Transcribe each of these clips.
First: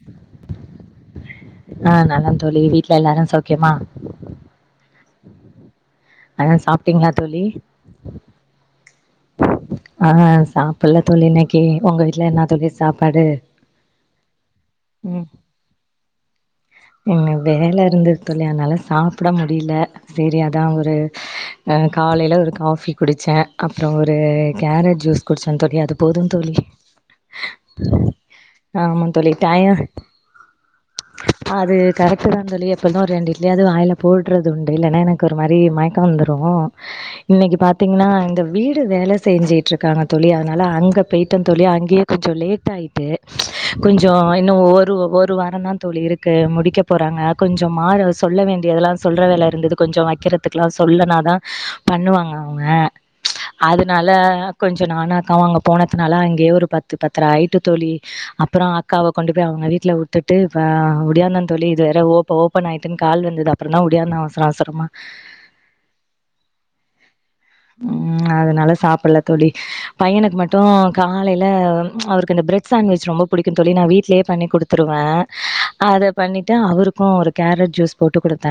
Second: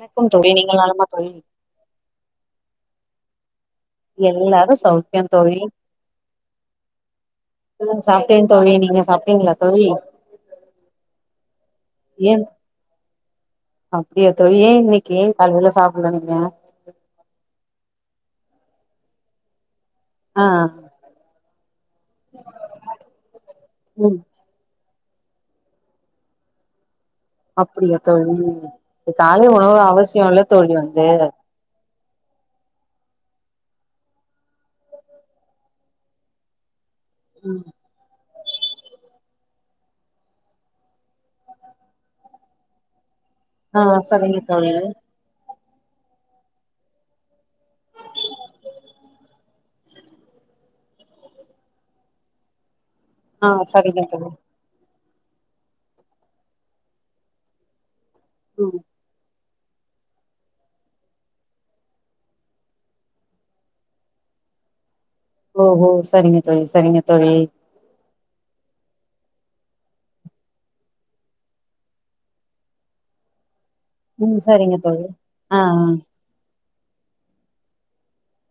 ணக்கம் தோழி நீங்க நலமா தோழி ஆ நலம் தோழி வீட்ல எல்லாரு சௌ எல்லாரு சௌக்கியோ தோழி ஆ சாப்பிட்டீங்களா தோழி சாப்ட்டேன் தோழி நீங்க சாப்ட்டீங்களா தோழி ஆ சாப்பில தோழி இன்னைக்கு உங்க வீட்ல ஏன் என்ன தோழி சாப்பாடு அப்டியா ம் யா இங்க வேல இருந்தது தோழி அதனால சாப் ப்பட முடியல சேரி ஆ அதா ஒரு அ காலையில ஒரு காஃபி குடிச்சே அப்புறோ ஒரு ம் கேரட் ஜூஸ் குடிச்சோ தோழி அது போது தோழி அப்பிடியா தோழி ஆமா தோழி காலை உணவு டய அவசியோ இல்ல தோழி வந்து அது கரெட்டுதா தோழி எப்போது ஒரு ரெண்டு இட்டிலியாது வாயில போடறது உண்டு இல்லன்னா எனக்கு ஒரு மாரி மயக்கோ வந்துரு இன்னிக்கு பாத்தீங்கன்னா இந்த வீடு வேல செஞ்சுட்டுருக்காங்க தோழி அதனால அங்க போய்ட்ட தோழி அங்கேயே கொஞ்சோ லேட் ஆயிட்டு ஆ கொஞ்சோ சரிங்க இன்னு தோழி ஒரு ஒரு வாரதா தோழி தோழி இருக் முடிக்க போறாங்க கொஞ்ச மாற சொல்ல வேண்டியதெல்லா சொல்ற வேல இருந்தது கொஞ்ச வைக்கறதுக்கெல்லா சொல்லனாதா பண்ணுவாங்க அவுங்க ஆ சரிங்க அதனால தோழி கொஞ்ச நானா அவுங்ங அங்கே போனதுனால அங்கேயே ஒரு பத்து பத்தர ஆய்ட்டு தோழி அப்பறோ ம் அக்காவ கொண்டு போய் அவுங்க வீட்ல விட்டுட்டு ஓடியாந்த தோழி இது வேற ஓ ஓபன் ஆயிட்டுனு கால் வந்தது அப்பற தா ஓடியாந்தே அவசர அவசரமா ஓகோ சரிங்க தோழி சரிங்க தோழி உம் அதனால சாப்டல தோழி பையனுக்கு மட்டு காலேல அவருக்கு அந்த பிரெட் சாண்விச்சு ரொம்ப புடிக்கு தோழி நா வீட்லயே ம் பண்ணி சரிங்க குடுத்துருவே தோழி ஆ ஆ அத பண்ணிட்டு அவருக்கு ஒரு கேரட் ஜூஸ் போட்டுக்குடுத் த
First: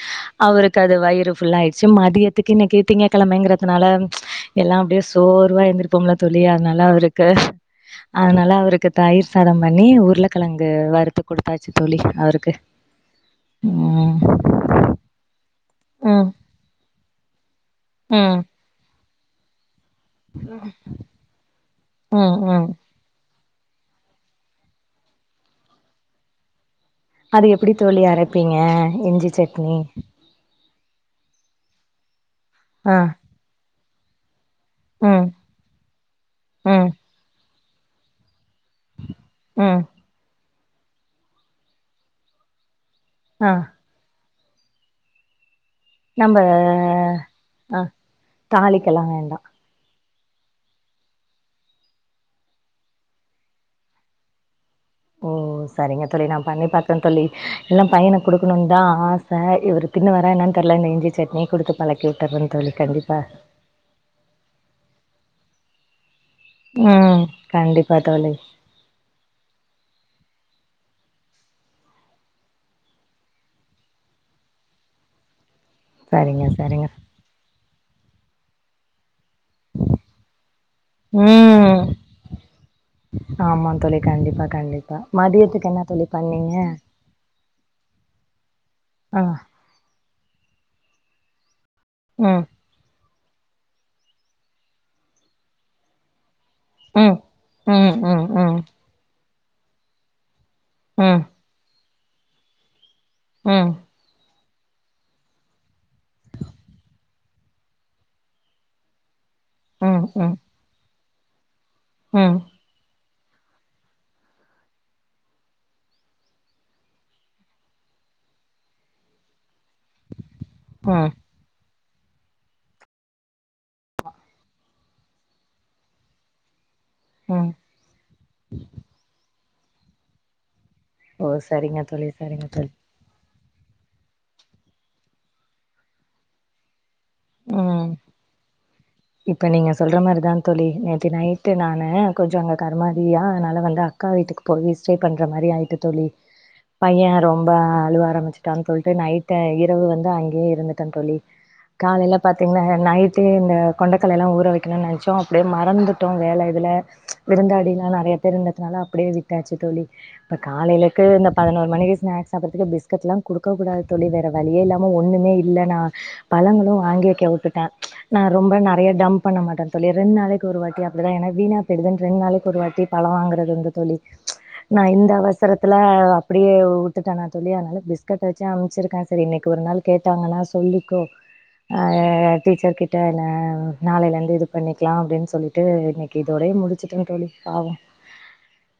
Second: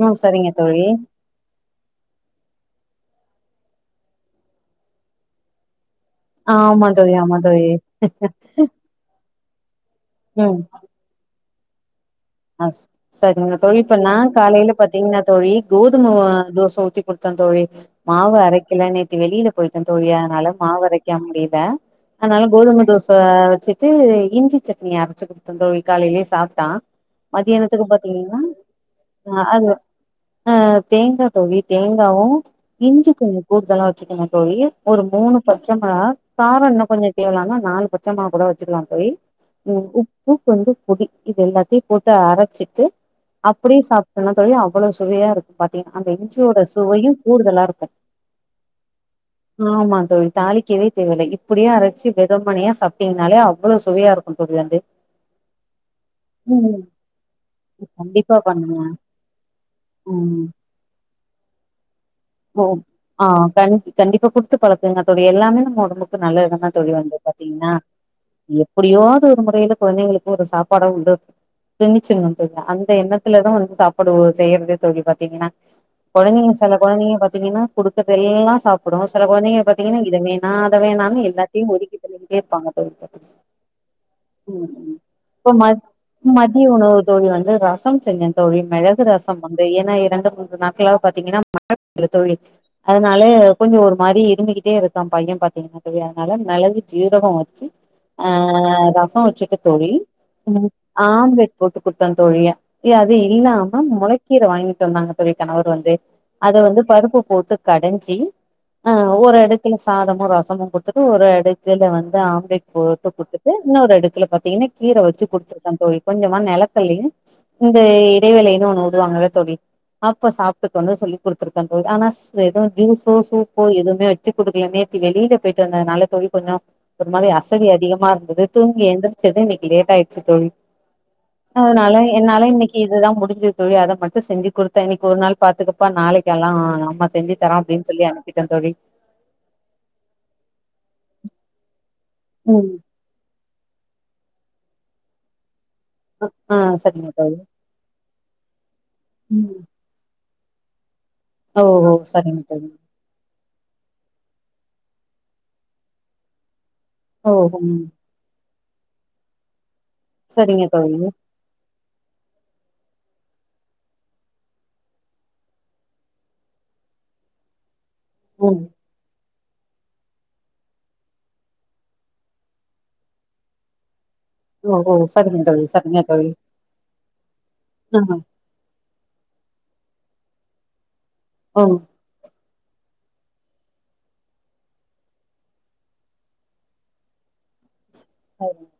ம் சரிங்க அவருக்கு தோழி அது வயிறு ஃபுல் ஆயிடுச்சு மதியத்துக்கு இன்னைக்கு திங்க கிழமைங்கிறது நால எல்லா அப்டியே சோர்வா எந்த ப்போம்லா தோழி அதனால ஆமா தோழி அவருக்கு ஆமா தோழி அதனால அவருக்கு தயிர் சரி [unintelligible] நீ உருளக்கெழங்கு வறுத்து குடுத்து தாச்சு தோழி அவருக்கு. அ செரிங்க தோழி இப்ப நா ம். காலேயில பாத்தீங்னா தோழி கோதும வ ம். தோச ஊத்தி குடுத்தே தோழி மாவு ம். அரைக்கல நேத்து வெளில போய் தோழி அதனால மாவரைக்க முடியல ம். அதனால ம். கோதும தோச சிட்டு இஞ்சி சட்னி அரச்சு குடுத்த தோழி காலேலியே சாப்டா அது எப்டி தோழி அரைப்பீங்க இஞ்சி ஆ அது சட்னி ஆ தேங்கா தோழி தேங்காவு ஆ இஞ்சி கொஞ்ஜோ கூடுதலா வச்சுகனு தோழி ஒரு ம் மூனு பச்ச மெளகா காரோ இன்ன ம் கொஞ்சோ தேவலானா நாலு பச்சமொளகா கூட வெ வச்சுக்கலா தோழி ம் உம் உப்பு வந்து புடி இது எல்லா- சுத்தி போட்டு அரச்சிட்டு ஆ அப்டி சாப் என்ன தோழி அவ்ளோ சுவையா இருக் பாத்தீங்க அந்த நம்ப இஞ்சியோட சுவையு கூடுதலா ஆ இருக்கும் தாளிக்கலா வேண்டா ஆமா தோழி தாளிக்கவே தேவயில்ல இப்டியே அரச்சி வெறுமனே சாப்டிங்கனாலே அவ்ளோ சுவையா இருக்கும் தோழி வந்து ஓ செரிங்க தோழி நா பண்ணி பாத்தன் தோழி எல்லாம் பையனுக்கு கண்டிப்பா கொடுக்கணுன்னு பண்ணுங்க தான் ஆச இவரு தின்னு வாரா ம் என்னான்னு தெர்ல இந்த இஞ்சி சட்னி குடுத்து பழக்கி உட்டறன் ஓ தோழி கண்டிப்பா ஆ கண் ஒடம்புக் கு நல்லது தான தோழி வந்து ம் பாத்தீங்கினா கண்டிப்பா தோழி எப்டியோவது ஒரு முறையில கொழந்தைங்களுக்கு ஒரு சாப் படம் உண்டு திந்துருச்சினு தோழி அந்த எண்ணத்துலதா வந்து சாப்பாடு ஓ செய்யறதே தோழி பாத்தீங்கினா சரிங்க கொழந்தைங்க செல சரிங்க கொழந்தைங்க பாத்தீங்கின்னா குடுக்கற்தெல்லா சாப்டும் செல கொழந்தைங்க பாத்தீங்கினா இத வேணா அத வேணானு எல்லாத்தயும் ம் ஒதுக்கி தள்ளிகிட்டே இருப்பாங்க தோழி பாத்துட்டு ஆமா தோழி கண்டிப்பா ம் ம் கண்டிப்பா இப்போ ம மதியத்துக்கு என்ன தோழி பண்ணீங்க மதிய உணவு தோழி வந்து ரசம் செஞ்சேன் தோழி மெளகு ஆ ரசம் வந்து ஏன்னா இறந்த கொஞ்ச நாட்களாவே பாத்தீங்கினா மழ [inaudible] தோழி ம் அத னாலே கொஞ்சம் ஒரு மாரி இருமிகிட்டே இருக்கான் பையன் பாத்தீங்கனா தோழி அதனால மெளகு ம் ஜீரகம் வச்சி ம் ம் ஆ ம் ரசம் வச்சி த்த தோழி ம் ம் ஆம்லேட் போட்டு குடுத்தன் தோழிய ஏ அது ம் இல்லாம மொளை கீர வாங்கிட்டு வந்தாங்க தோழி கணவர் வந்து அத வந்து பருப்பு போட்டு கடஞ்சி ஆ ஒரு எடத்துல ம் சாதமும் ம் ரசமும் கொ த்துரு ஒரு எட த்துல வந்து ம் ஆம்லேட் போட் டு குத்துட்டு இன்னொரு அடுக்குல பாத்தீங்கன்னா கீர வச்சி குடுத்து டன் தோழி கொஞ்சமா நெல கல்லயும் இந்த இடைவேளைன்னு ஒண்ணு உடுவாங்க இல்ல தோழி அப்ப சாப்ட்டக்கு வந்து ம் சொல்லி் குடுத்துருக்கன் ஓ ஆனா ஸ் எதுவும் ஜூசோ சூப்போ எதுவுமே வச்சி குடுக்கல நேத்து வெளியில போயிட்டு வந்ததுனால தோழி கொஞ்சம் ஒரு மாரி ம் அசதி அதிகமா இருந்தது தூங்கி எந்தரிச்சது இன்னிக் லேட்டா ஆயிருச்சி தோழி ஓ சரிங்க அதனால தோழி சரிங்க என்னால தோழி இன்னைக்கு இதுதா முடிஞ்ச தோழி அத மட்டும் செஞ்சி குடுத்த இன்னைக்கு ஒரு நாள் பாத்துக்கப்பா நாளைக்கு எல்லாம் ஆ அம்மா செஞ்சு தரோ ம் அப்டின்னு சொல்லி அனுப்பிட்டே தோழி இப்ப நீங்க சொல்ற மாரிதா தோழி நேத்து நைட்டு நானு கொஞ்சம் அங்க ம் கருமாதியா அதனால வல் ல அக்கா வீட்டுக்கு போயி ஸ்டே பண்ற மாரி ஆயிட்டு தோழி ஆ சரிங்க பையன் தோழி ரொம்ப அழுவ ஆரம்பிச்சிட்டான்னு சொல்ட்டு நைட்டு ம் இரவு வந்து அங்கே இருத்துட்டன் தோழி ஓ ஓ காலையில சரிங்க தோழி பாத்தீங்கன்னா நைட்டே இந்த கொண்டக்கல்லலா ஊற வைக்கணும்னு நெனச்சோம் அப்டே மறந்துட்டோம் வேல இதுல ஓ ம் விருந்தாளிலா நெறையா பேர் இருந்த தனால அப்டே விட்டாச்சி தோழி இப்ப சரிங்க தோழி காலையிலக்கு இந்த பதினோரு மணிக்கு ஸ்நாக்ஸ் சாப்பறதுக்கே பிஸ்கெட்லாம் குடுக்ககூடாது தோழி வேற வழியே இல்லாம ஒண்ணுமே இல்ல நா பழங்கள் ளும் வாங்கி வைக்க உட்டுட்ட நா ரொம்ப ம் நறையா டம்ப் பண்ண மாட்ட தோழி ரெண் நாளைக்கு ஒருவாட்டி அப்டிதா ஏனா வீணா பேயிடுதுன்னு ரெண் நாளைக்கு ஒருவாட்டி பழம் வாங்கறதுண்டு தோழி ஓ நா ஓ இந்த சரிங்க தோழி அவசரத்துல சரிங்க தோழி அப்டியே உட்டுட்டனா தோழி அதனால பிஸ்கட் வச்சி அம்ச்சிருக்க சரி இன்னைக்கு ஒரு நாளு கேட்டாங்கனா சொல்லிக்கோ ஆ டீச்சர் கிட்ட என்ன நாளயிலிருந்து இது பண்ணிக்கலா அப்டின் சொல்லிட்டு இன்னைக்கு இதோட முடிச்சிட்டன் தோழி பாவம் [unintelligible]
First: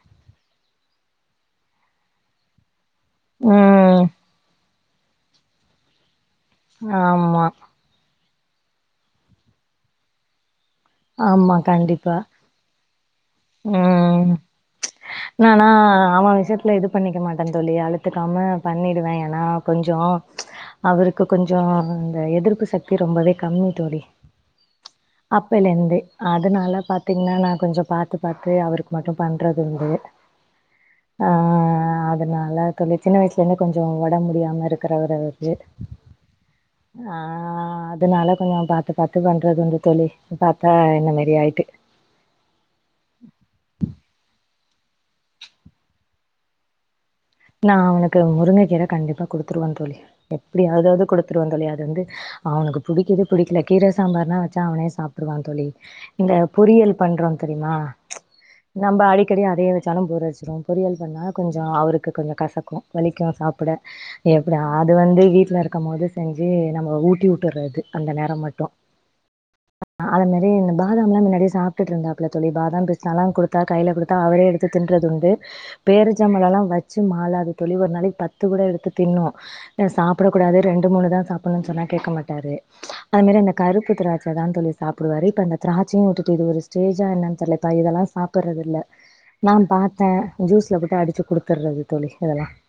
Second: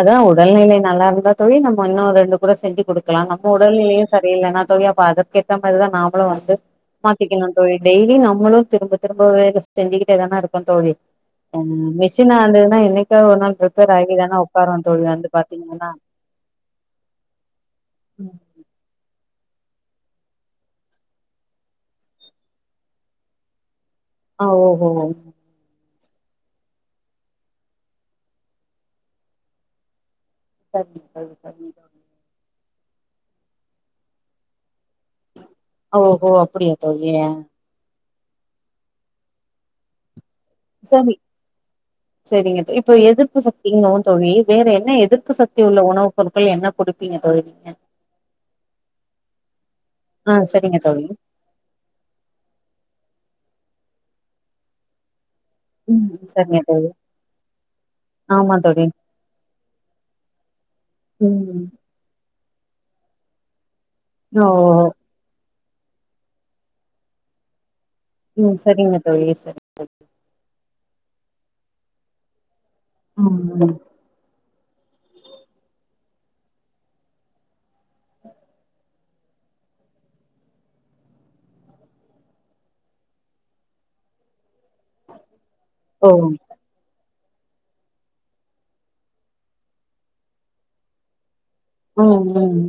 அதான் உடல்நிலை நல்லா இருந்தா தோழி நம்ம இன்னும் ரெண்டு கூட செஞ்சி குடுக் கலாம் நம்ம ம் உடல்நிலையும் சரியில்லன்னா தோழி அப்ப அதுக்கேத் த மாரிதா நாம் பளும் வந்து ஆமா மாத்திக்கிலா தோழி டெய்லி நம் நம்மளும் திரும்ப திரும்ப வேல செஞ்சிக்கிட்டேதான இருக் கோ தோழி ஆமா கண்டிப்பா மிஷினா இருந்ததுன்னா என்னைக் ம் வந்து என்னானா பாத்தீங்கன்னா அவன் விஷியத்துல இது பண்ணிக்க மாட்டன் தோழி அலுத்துக்காம பண்ணிடுவன் ஏன்னா கொஞ்சம் அவருக்கு கொஞ்சம் இந்த எதிர்ப்பு சக்தி ரொம்பவே கம்மி தோழி ஆ ஓஹோ ண்டு அதனால பாத்தீங்கன்னா நா கொஞ்சோ பாத்து பாத்து அவுருக்கு மட்டு பண்றது உண்டு ஆ அதனால [unintelligible] தோழி சின்ன வயசுலருந்து கொஞ்சோ ஒடம்பு முடியாம இருக்கிறவர் அவர் ஓ ஓஹோ அப்பிடியா தோழி அதனாலே கொஞ்சோ பாத்து பாத்து பண்றது உண்டு தோழி பாத்தா என்ன சமி மாரி ஆயிட்டு. சேரிங்க தோ இப்ப எதிர்ப்பு சக்திங்குவு தோழி வேற என்ன எதிர்ப்பு சக்தி உள்ள உணவுப் பொருட்கள் என்ன குடுப் நா அவனுக்கு முருங்க கீர கண்டிப்பா குடுத்துருவ தோழி ஆ சரிங்க எப்பிடியாதாது தோழி குடுத்துருவே தோழி அது வந்து அவனுக்கு புடிக்குது புடிக்கல கீர சாம்பார்னா வச்சா அவனே சாப் ட்ருவா தோழி ம் இந்த சரிங்க தோழி பொறியல் பண்றோ தெரியுமா ஆமா தோழி நம்ம அடிக்கடி அதே வச்சாலு போர் அடிச்சிடு பொறியல் பண்ணா ம் கொஞ்சோ அவுருக்கு கொஞ்சோ கசக்கு வலிக்கு சாப் பிட ஓ எப்பிடி அது வந்து வீட்ல இருக் க்கு போது செஞ்சி நம்ம ஊட்டிவுட்டுறது அந்த நேரம் ம் மட்டு சரிங்க தோழி சரி ஆத மேரி இந்த பாதம்ல்லா மின்னாடியே சாப் சாப்புட்டு இருந்தாப்பில தோழி பாதம் பிஸ்தால ம் குடுத்தா ம் கையில் குடுத்தா அவரே எடுத் த் தின்றதுண்டு பேரிச்ச பழலெல்லா வச் ச்சி மாளது தோழி ஒரு நாளைக்கு பத்து கூட எடுத்து தின்னு சாப்பிடக்கூடாது ரெண்டு மூனுதா சாப்பிணு சொன்னா கேக்கமாட்டாரு அது மேரி அந்த கருப்பு திராட்சதா தோழி சாப்பிடுவாரு இப்ப அந்த திராட்சையு ஓ விட்டுட்டு இது ஒரு ஸ்டேஜா என்ன தல்லிப்பா இதெல்லா சாப்பிடறது இல்ல நா பாத்தே ஜூஸ்ல போட்டு அடிச்சி குடு த்தறது தோழி ம் இதெல்லா ம்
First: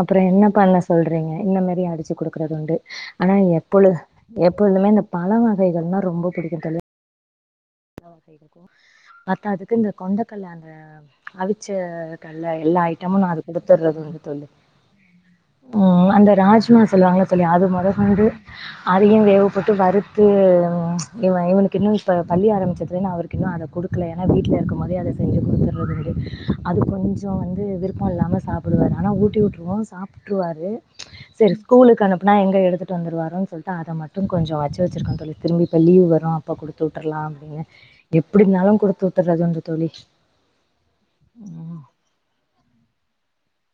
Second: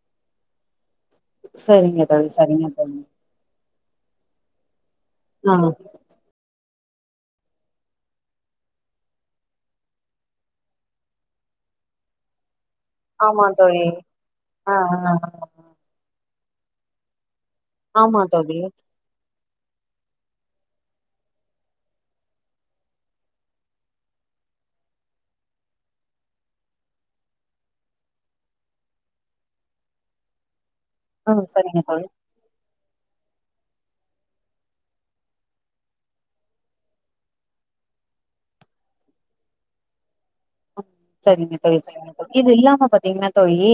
அப்புறோ என்ன பண்ண சொல்றீங்க இந்த மேரி சரிங்க அடிச்சி தோழி குடுக்கறது சரிங்க உண்டு தோழி ஆனா எ பொழு எப்பொழுதுமே இந்த பழ ஆ வகைகள்னா ரொம்ப புடிக்கு தோழி த வகைக்கு பாத்ததுக்கு இந்த கொண்டக்கல்ல அந்த அவிச்ச கல்ல எல்லா ஐய்டமு நா அது ஆமா தோழி குடுத்தரது உண்டு தோழி ஆ ஆ ஆ ம் அந்த ராஜ்மா சொல்வாங்க இல்ல தோழி அது மொத ஆமா சங்கு தோழி அதியு வேவ் போட்டு வறுத்து இவ இவனுக்கு இன்னு ப பள்ளி ஆரம் பட்சத்துலன்னா அவருக்கு இன்னு அத குடுக்கல ஏனா வீட்ல இருக்கம்மோதே அத செஞ்சு குடுத்துர்றது அது கொஞ்சொ வந்து விருப்ப இல்லாம சாப்டுவாரு ஆனா ஊட்டி வுட்ருவோ சாப்ட்ருவாரு ஆ செரி சரிங்க ஸ்கூலுக் தோழி அனுப்புனா எங்க எடுத்து ட்டு வந்துருவாரோன் சொல்ட்டு அதமட்டு கொஞ்சொ வச்சு வச்சுருக்கோ தோழி திரும்பி இப்ப லீவ் வரு அப்ப குடுத்து வுட்ரலா அப்டின்னு எப்புடின்னாலு குடுத்து வுட்டுர்றது வந்து தோழி ம் சரிங்க தோழி சரிங்க தோழி இது இல்லாம பாத்தீங்னா தோழி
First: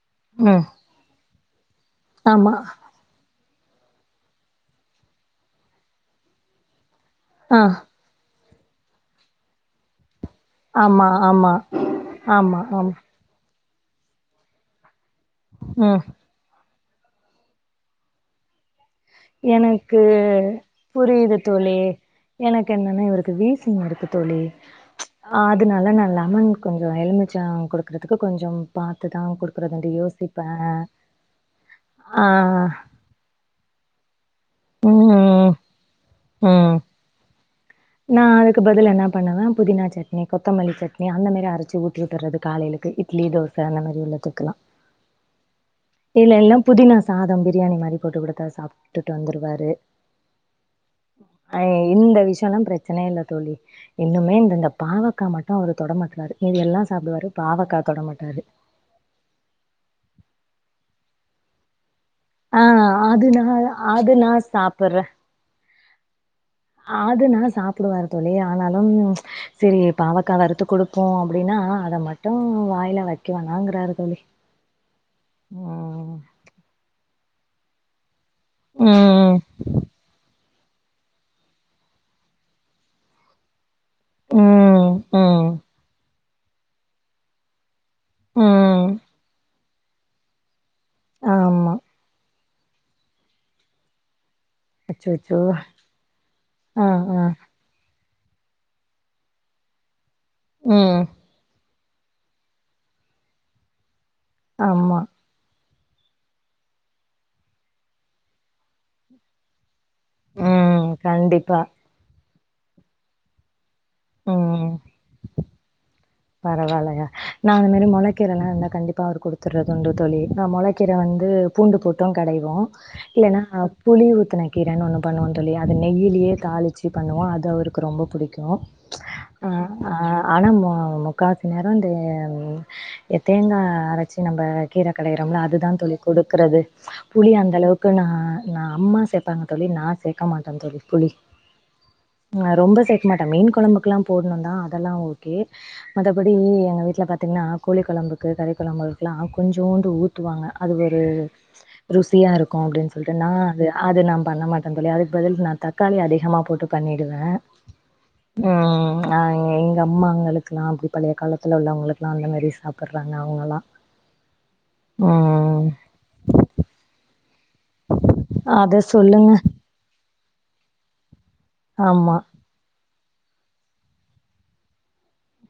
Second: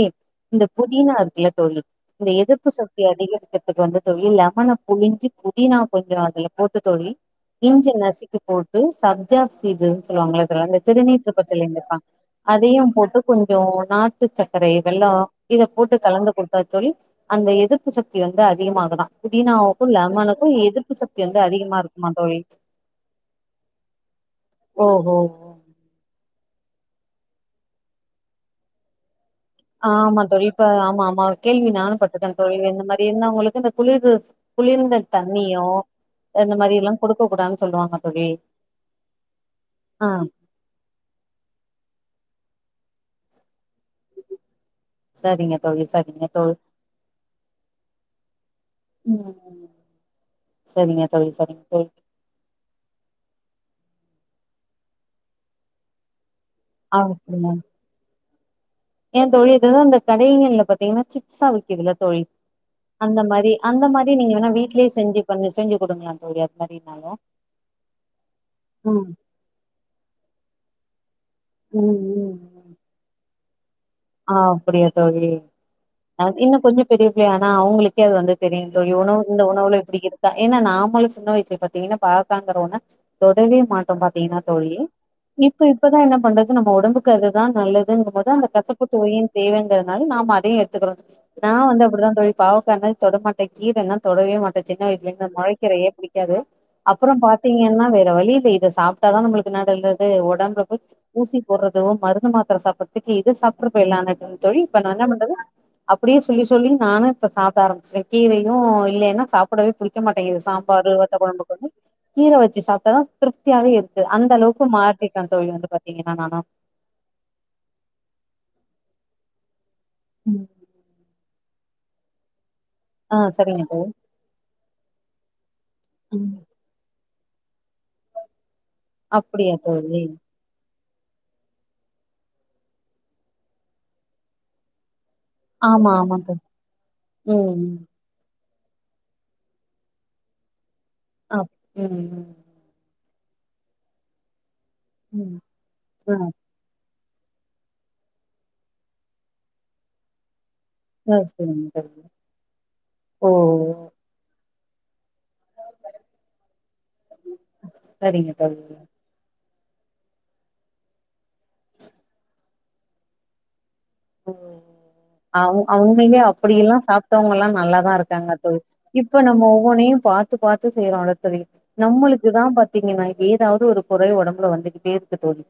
இந்த ம் புதினா இருக்குல தோழி இந்த ஆமாம் எதிர்ப்பு சக்தி அதிகரிக்க ற்துக்கு வந்து தோழி லெமன புழிஞ்சு புதினா கொஞ்சொ அதுல போட்டு தோழி ஆ இஞ்ச நசு க்கி போட்டு சப்ஜா சீடு சொல்வாங்கல அதுல அந்த ஆமாம் திருநீற்று ஆமாம் பச்சலேந்துப்பா ஆமாம் அதையு ஆமாம் போட்டு கொஞ் சோ நாட்டு சக்கரை வெல்லோ இத போட்டு ம் கலந்து குடுத்தா தோழி அந்த எதிர்ப்பு சக்தி வந்து அதிகமாகுதா புதினாவுக்கு எனக்கு லெமனுக்கு எதிர்ப்பு சக்தி புரியிது வந்து தோழி அதிகமா இருக்குமா தோழி எனக்கு என்னன்னா இவருக்கு வீசிங் இருக்கு தோழி ஓஹோ அதுனால நா லெமன் கொஞ்சொ எலுமிச்ச குடுக்றதுக்கு கொஞ்சம் பாத்து ஆமா தோழி இப்ப ஆமாமா கேள்வி நானு ஆ பட்ருக்கே தோழி இந்த மாரி இருந்தவுங்களுக்கு இந்த குளிருஸ் குளிர்ந்த ம் தண்ணியு அ இந்த ம் மாரியெல்லா குடுக்க கூடாது நா அதுக்கு பதில் என்ன பண்ணுவே புதினா ஆ சட்னி கொத்தமல்லி சட்னி அந்த மாரி அரச்சு ஊட்டிவிட்டுர்றது காலைலக்கு இட்லி தோச அந்த மாரி உள்ளத்துக்கலா சரிங்க தோழி சரிங்க தோழி இல்லெல்னா புதினா சாதம் பிரியாணி மாரி போட்டுக்குடுத்தா சாப்டுட்டு ம் வந்துருவாரு சரிங்க தோழி அ சரிங்க தோழி இந்த விஷ் ய பிரச்சனயே இல்ல தோழி இன்னுமே இந்தந்த பாவக்கா மட்டு அவர் தொட மாட்றாரு மீதி எல்லா சாப்டுவாரு பாவக்கா தொட மாட்டாரு ஏ தோழி இததா அந்த கடைங்கள்ல பாத்தீங்கன்னா சிப்ஸா விக்கிதுல தோழி ஆ அந்த அது நா மாரி அந்த அது மாரி நா நீங்க வேணா வீட்லயே செஞ்சு பண்ண செஞ்சு குடுங்ளா‌ தோழி அ ஆடுனா சாப்பிடுவார் தோழி ஆனாலும் ம் சரி பாவக்கா வறுத்து குடுப்போ அப்படின்னா ம் அத ம் மட்டு ம். வாயில வக் க்க வேணாங்கிறாரு ஆ புரியுது தோழி ஆ இன்னு கொஞ்ச பெரிய இ ஆனா அவங்களுக்கே அது வந்து தெரியு தோழி உணவு ம் இந்த உணவுல எப்டி இருக்கா ஏன்னா நாமளு சின்ன வயசல பாத்தீங்கன்னா பாவக்காறோன்ன தொடவே மாட் ப்ற பாத்தீங்கன்னா தோழி ம் ம் இப்ப இப்பதா என்ன பண்றது நம்ம உடம்புக்கு அதுதா நல்லது இருந்தபோது அந்த கசப்பு ம் செய்வைங்கிறதுனால நம்ம அதே எடு த்துகிறோ நா ஆமா வந்து அப்டிதா தோழி பாவக்கனா தொட மாட்டே கீரைன்னா தொடவே மாட் சின்ன வயசுல இருந்து அச்சச்சோ முழைக்கீரையே பிடிக்காது ஆ அப்புற ஆ பாத்தீங்கன்னா வெ வழி சே இதை சாப்பிட்டாதா நம்மளுக்குல்லா நல்லது உ உடம்பு போ ம் ஊசி போடுறது ஒ மருந்து மாத்திர சாப்படுறதுக்கு இத சாப் [unintelligible] க்குர தோழி இப்ப நா ஆமா என்ன பண்றது அப்டியே சொல்லி சொல்லி நானு இப்ப சாப்பிட ஆரம்ச்சிட்டே கீரையு இல்லலைன்னா சாப்பிடவே புடிக் வக்க மாட்டேங்கது ம் சாம்பார் வத்த குழம்புக்கு கண்டிப்பா வந்து கீர வச் வச்சி சாப்ட்டா தா திருப்தியாவே இருக் கு அந்த அளவுக்கு மாத்திக்கிட்டா தோழி வந்து பாத்தீங் பரவாயில்லய நா அந்த மாரி முளைக்கிரலாந்தா கண்டிப்பா அவர்க் குடுத்துறது தண்டு தோழி நா முளைக்கீர வந்து பூண்டு போட்டு கடைவோ ஆ இல்லனா சரிங்க தோழி புளி ஊத்தினாக்கி கீரனு ஒண்ண பண்ணுவோ தோழி அது நெய்யிலயே தாளிச்சு பண்ணுவோ அது அவருக்கு ரொம்ப பிடிக்கு அ அப்டியா அ தோழி ஆனா மோ காசி நேரோ இந்த தேங்கா அரைச்சி நம்ம கீரை கடையிறோம்ல்ல அதுதா ஆமா தோழி ஆமா குடுக்குறது புளி ம் அந்த ம் அளவுக்கு நா நா அம்மா சேப்பாங்க தோழி நா சேக்கமாட்டே தோழி புளி அப் ம் ம் ஆ ரொம்ப சேக் மேட்ட மீன் கொழம்புக்ல்லா போணுதா இதெல்லா ஓகே ம் ஆ மத்தபடி நீய எங்க வீட்ல பாத்திங்கன்னா கோழி கொழம்புக்கு கறி கொழம்புக்கலா கொஞ்சோண்டு ஊத்துவாங்க அது ஒரு ஆ சரிங்க தோழி ருசிய இருக்கு அப்பிடின் சொல்லிட்டு நா ஓ அது ஓ. அது நா பண்ண மாட் ஆ தோழி அதுக் பதில் நா தக்காளி அதிகமா போட்டு பண்ணிடுவே சரிங்க தோழி ம் அ எங்க அம்மாங்களுக்கு நா அப் பழைய காலத் துல உள்ளவங்களுக்குலா அந்த மாரி சாப் ப்புறாங்க அவுங்களா அவு அவுங்க ஏ அப்பிடி எல்லா சாப்பிட்டவங்கெல்லா நல்லாதா இருக்காங்க தோழி அத இப்ப சொல்லுங்க நம்ம ஒவ்வொன்னையு பாத் த்து பாத்து செய்றோல்ல தோழி ஆமா நம்மளுக்குதா பாத்தீங்கனா ஏதாவது ஒரு குறை ஒடம்புல வந்துகிட்டே இருக்கு தோழி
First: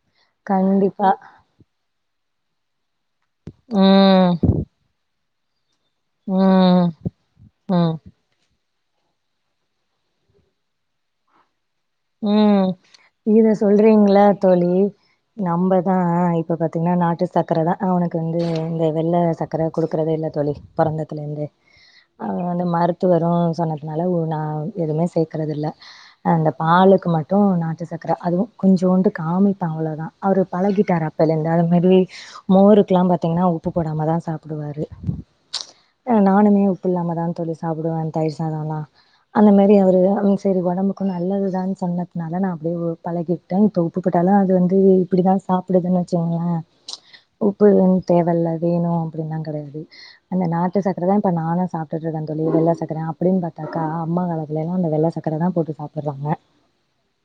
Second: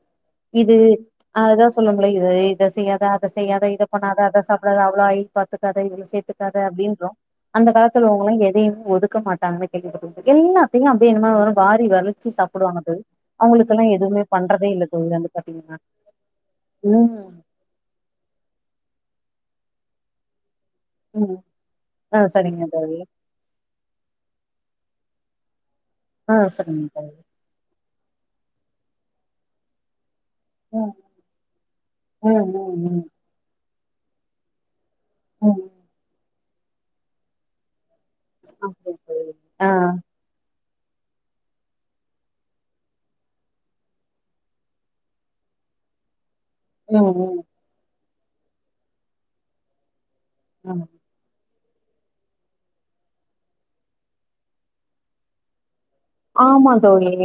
இது கண்டிப்பா அததா சொல்லு குலை இதை இத செய்யாத அத செய்யாத இத பண்ணாத ம் அத சாப்டாத அவ்ளோ ஆயி பாத்து கத இத சேத்துக்காத ம் அப்பிடின்றோ அந்த ம் காலத்துல உங்களா எதையு ஒதுக்க மாட்டாங்கன்னு கேள்விப்பட்ருக்கே எல்லாத்தியு அப்பிடியே என்னம வரு ம் இத அவங்களுக்கெல்லா சொல்றீங்கள எதுவுமே பண்றதே தோழி இல்ல வந்து பாத்தீங்கன்னா நம்மதா இப்ப பாத்தீங்கன்னா நாட்டு ம் சர்க்கரதா அவுனுக் க்கு வந்து இந்த வெள்ள சக்கர குடுக்கறதே இல்ல தோழி பொறந்ததுல ம் இந்தே ஆ அவ சரிங்க வந்து தோழி மருத்துவரு சொன்னதுனால நா எதுமே சேக்கறதில்ல ஆ அந்த சரிங்க பாலுக்கு தோழி மட்டு நாட்டு சக்கர சக்கற அதுவு கொஞ்சோண்டு காமிப்ப அவ்ளோ தா அவரு ம் பழகிட்டார் அப்பலேருந்து அது மாரி ம் ம் ம் மோருக்குல்லா பாத்தீங்கன்னா உப் உப்பு போடாமதா சாப்பிடுவாரு உ நானுமே உப்பு இல்லாம தா தோழி சாப்பிடுவேன் தயிர் சாதம்லா அப்டியா தோழி அந்த ஆ மாரி அவரு ஆம் சேரி ஒடம்புக்கு நல்லது [unintelligible] சொன்னதுனால நா அப்படியே பழகிட்டே இப்ப உப்புபோட்டாலு அது வந்து இப்படித்தா சாப்பிடுதுன்னு வச்சுங்க. ஆ ச் ம் ம் உப்பு தேவல்ல வேணு அப்படின்னுல்லா கடையாது. அந்த நாட்டு ம் சக்கரதா இப்ப நானு. சாப்பிட்டுருக்க தோழி வெள்ள சக்கர அப்படின்னு பாத்தாக்க அம்மா காலெத்லல அந்த வெள்ள சக்கர தா போட்டு சாப்பிட்றாங்க. ஆமா தோழிநீ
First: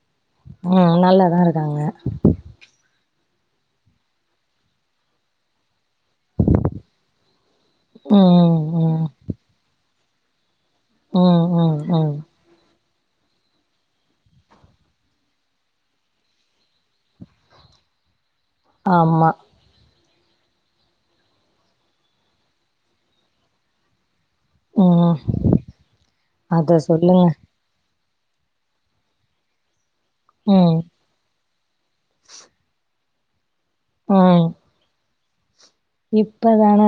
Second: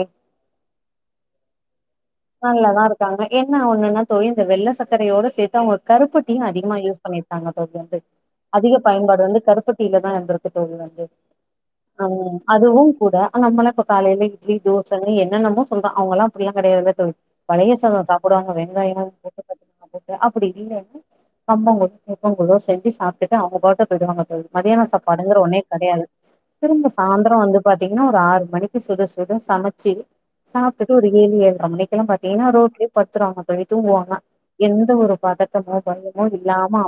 உ நல்லாதா இருக்காங்க. நல்லதா இருக்காங்க என்ன ஒண்ணுன்னா தோழி இந்த வெள்ள சச்கரையோட சேத்து அவங்க. கருப்பட்டியு அதிகமா யூஸ் பண்ணிருக்காங்க தோழி வந்து ம் அதிக ம் பயன்பாடு வந்து கருப்பட் டில தா இந்துருக் க்கு தோழி வந்து ம் ம் ஆ ம் அதுவு கூட நம்ம இப்ப காலைல இட்லி தோசனு என்னன்னமோ சொல்ரோ அவங்க எல்லா அப்படில்லா கடையாது. [unintelligible] பழைய சாதெ சாப் போடுவாங்க வெங்காயோ ஆமா [unintelligible] அப்படி இல்லைன்னு கம்பங்கூலு, [unintelligible] செஞ்சு சாப்பிட்டுட்டு அவங்க பாட்டு போயி்டுவாங்க. மதியான ம் சாப்பாடுங்கற ஒன்னே கடையாது அத திரும்ப சொல்லுங்க சாந்திர வந்து பாத்தீங்க இன்ன ஒரு ஆறு மணிக்கு சுட சுட சமச்சு. ம் சாப்டுட்டு ஒரு ஏழு ஏழ்ர மணிக் பாத்திங்கனா அது ஒருட்டே பத்ராங்க போய் தூங்கு வாங்க எந்த ஒரு பாதட் இப்பதான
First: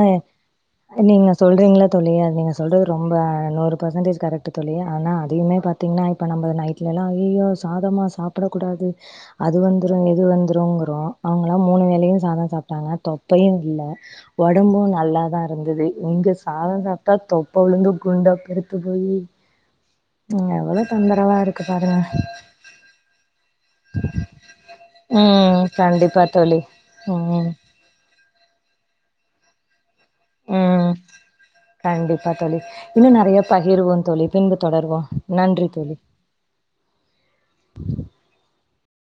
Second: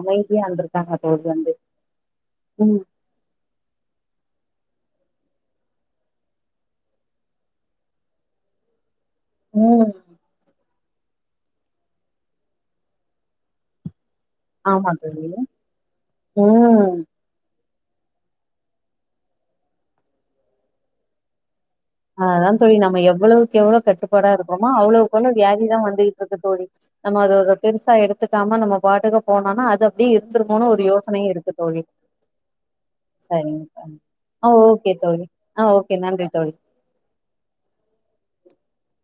இருந்திருக்காங்க தோழி நீங்க வந்து சொல்றீங்கல்ல தோழி நீங்க அது ம் சொல்றது ரொம்ப நூறு பர்சன்டேஜ் கரெக்ட் தோழி. ஆனா அதையுமே பாத்திங்கன்னா இப்ப நம்ம நைட்லெல்லா அய்யயோ சாதமா சாப்பிடக்கூடாது. அது ம் வந்துரு இது வந்துருங்க க்கு அவுங்கலா மூனு வேலையு சாதோ சாப்பிட்டாங்க தொப்பையு இல்ல. [inaudible] ஒடம்பு ஆமா தோழி நல்லாதா இருந்தது இங்க சாதோ ம் சாப்ட்டா தொப் இப்பொழுந்து கொழுத்து குண்டா பெருத்து போயி. இங்க அவ்ளோ தொந்தரவா இருக் அததா தோழி நம்ம எவ்வளவுக்கு எவ்ளோ கட்டுப்பாடா இருக்கோமோ அவ்வளவுக்கவ்ளோ ம் வியாதிதா வந்துகிட்டு கண்டிப்பா இருக்கு தோழி நம்ம ம் அதட பெருசா எடு த்துக்காம நம்ம பாட்டு போனன்னா அத இப்பிடி இருந்துருமோன்னு ஒரு ம் யோசனையு இருக்கு தோழி கண்டிப்பா தோழி இன்னு நெறைய சரிங்க பகிர்வோம் தோழி ஆ பின்பு ஓகே தோழி ஆ ஓகே நன்றி தோழி உம்